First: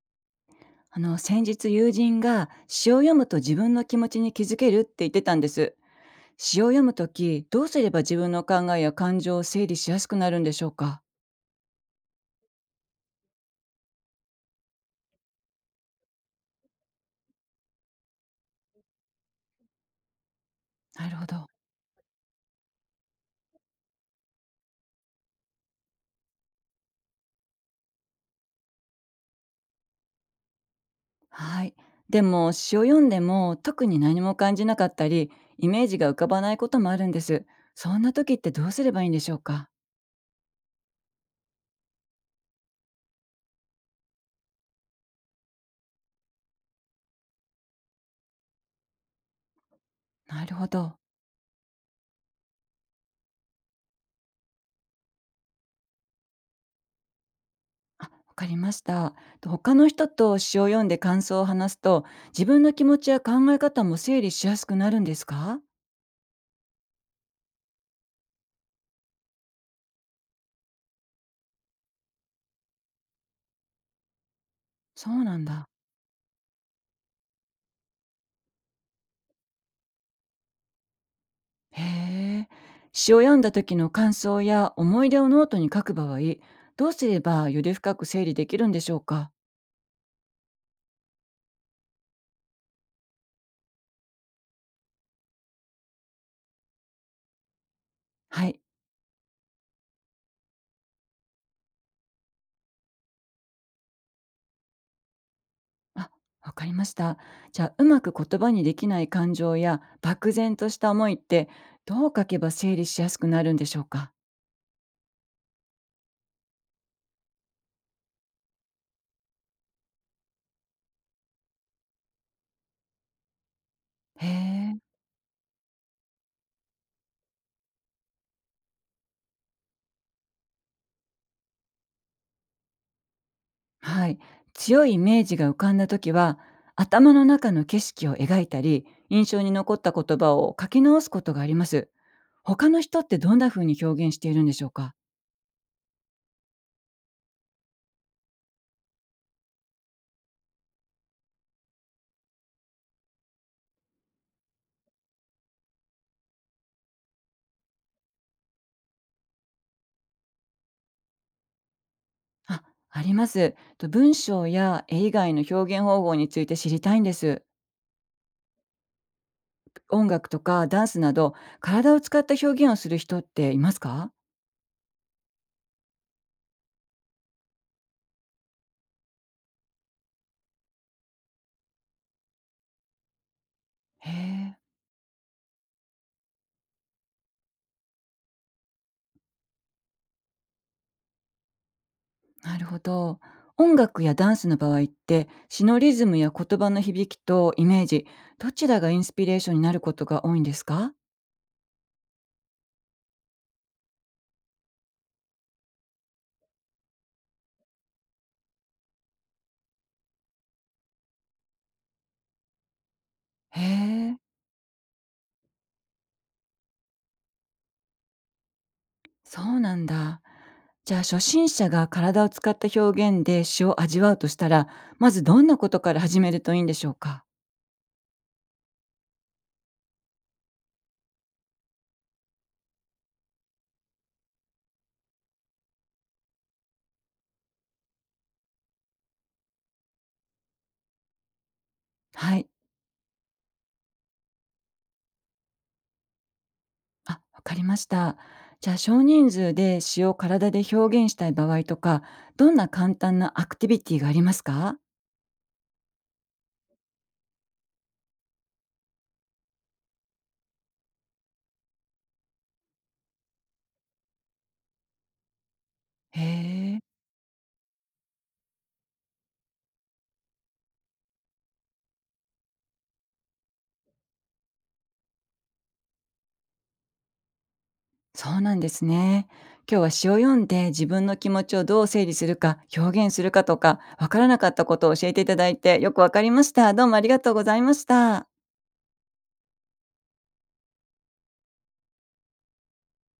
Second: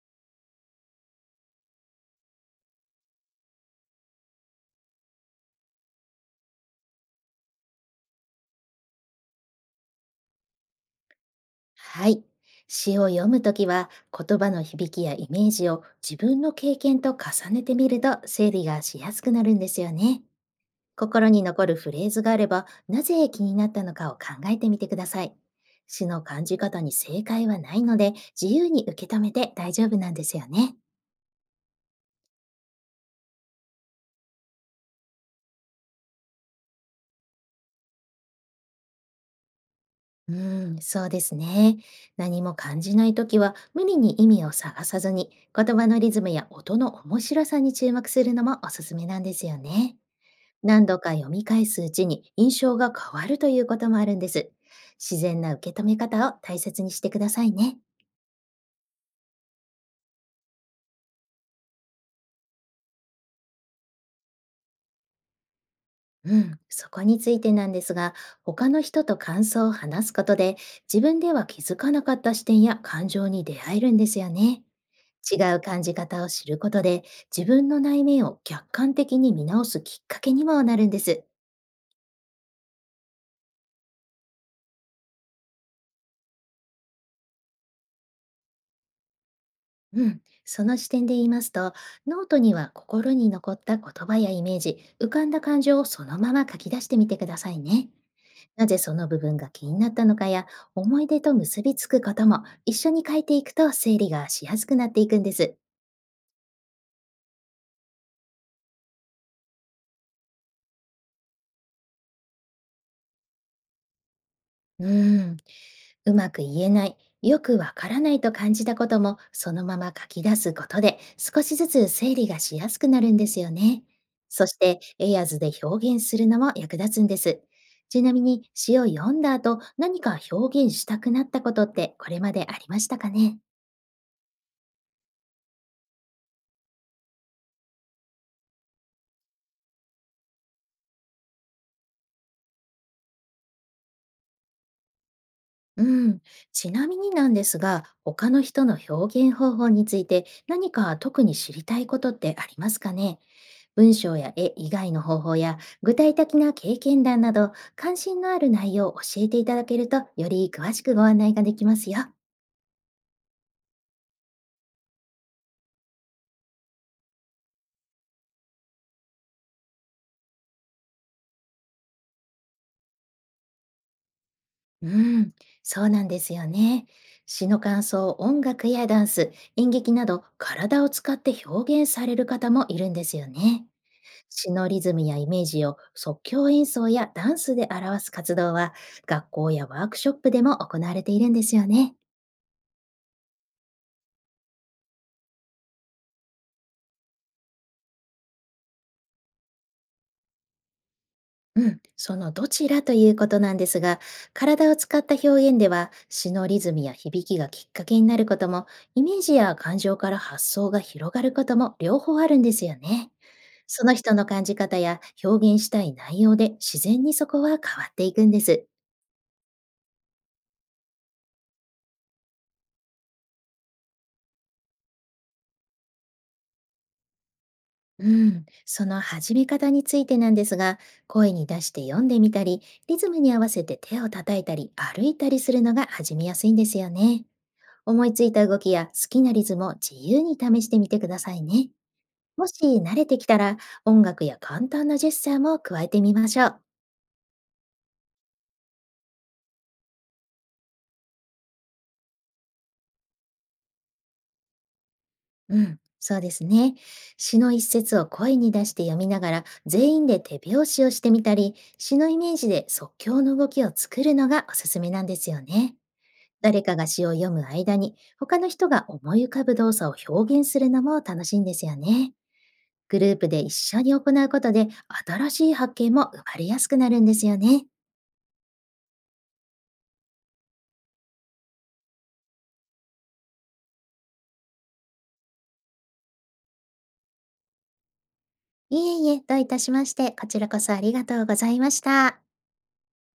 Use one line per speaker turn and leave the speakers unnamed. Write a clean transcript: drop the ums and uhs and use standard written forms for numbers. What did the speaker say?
先日友人が詩を読むと自分の気持ちに気づけるって言ってたんです。詩を読むときどうすれば自分の考えや感情を整理しやすくなるんでしょうか？
はい。詩を読むときは、言葉の響きやイメージを自分の経験と重ねてみると整理がしやすくなるんですよね。
なるほ
心に
ど。
残るフレーズがあれば、なぜ気になったのかを考えてみてください。詩の感じ方に正解はないので、自由に受け止めて大丈夫なんですよね。
はい、でも詩を読んでも特に何も感じなかったり、イメージが浮かばないこともあるんです。そんな時ってどうすればいいんでしょうか？
うん、そうですね。何も感じないときは、無理に意味を探さずに言葉のリズムや音の面白さに注目するのもおすすめなんですよね。
なるほ
何
ど。
度か読み返すうちに印象が変わるということもあるんです。自然な受け止め方を大切にしてくださいね。
あ、わかりました。と、他の人と詩を読んで感想を話すと自分の気持ちや考え方も整理しやすくなるんですか？
うん、そこについてなんですが、他の人と感想を話すことで、自分では気づかなかった視点や感情に出会えるんですよね。
そうな
違
ん
う
だ。
感じ方を知ることで、自分の内面を客観的に見直すきっかけにもなるんです。
へえ。詩を読んだ時の感想や思い出をノートに書く場合、どうすればより深く整理できるんでしょうか？
うん、その視点で言いますと、ノートには心に残った言葉やイメージ、浮かんだ感情をそのまま書き出してみてくださいね。
はい。
なぜその部分が気になったのかや、思い出と結びつくことも一緒に書いていくと、整理がしやすくなっていくんです。
あ、わかりました。じゃあ、うまく言葉にできない感情や漠然とした思いって、どう書けば整理しやすくなるんでしょうか？
うん。うまく言えない、よくわからないと感じたこともそのまま書き出すことで、少しずつ整理がしやすくなるんですよね。
へ
そし
え。
てエアーズで表現するのも役立つんです。ちなみに、詩を読んだ後何か表現したくなったことって、これまでありましたかね？
はい。強いイメージが浮かんだ時は、頭の中の景色を描いたり、印象に残った言葉を書き直すことがあります。他の人ってどんな風に表現しているんでしょうか？
うん。ちなみになんですが、他の人の表現方法について何か特に知りたいことってありますかね？文章や絵以外の方法や具体的な経験談など、関心のある内容を教えていただけると、より詳しくご案内ができますよ。
あ、あります。と、文章や絵以外の表現方法について知りたいんです。音楽とかダンスなど体を使った表現をする人っていますか？
うん、そうなんですよね。詩の感想を音楽やダンス、演劇など体を使って表現される方もいるんですよね。
へ
詩
え、
のリズムやイメージを即興演奏やダンスで表す活動は、学校やワークショップでも行われているんですよね。
なるほど。音楽やダンスの場合って詩のリズムや言葉の響きとイメージ、どちらがインスピレーションになることが多いんですか？
うん、そのどちらということなんですが、体を使った表現では、詩のリズムや響きがきっかけになることも、イメージや感情から発想が広がることも、両方あるんですよね。
へ
その人
え、
の感じ方や表現したい内容で、自然にそこは変わっていくんです。
そうなんだ。じゃあ初心者が体を使った表現で詩を味わうとしたら、まずどんなことから始めるといいんでしょうか？
うん、その始め方についてなんですが、声に出して読んでみたり、リズムに合わせて手を叩いたり歩いたりするのが始めやすいんですよね。思いついた動きや好きなリズムを自由に試してみてくださいね。
は
も
い。
し慣れてきたら、音楽や簡単なジェスチャーも加えてみましょう。
あ、わかりました。じゃあ少人数で詩を体で表現したい場合とか、どんな簡単なアクティビティがありますか？
うん、そうですね。詩の一節を声に出して読みながら全員で手拍子をしてみたり、詩のイメージで即興の動きを作るのがおすすめなんですよね。
へ
誰か
え、
が詩を読む間に、他の人が思い浮かぶ動作を表現するのも楽しいんですよね。グループで一緒に行うことで、新しい発見も生まれやすくなるんですよね。
そうなんですね。今日は詩を読んで自分の気持ちをどう整理するか、表現するかとか、わからなかったことを教えていただいてよくわかりました。どうもありがとうございました。
いえいえ、どういたしまして、こちらこそありがとうございました。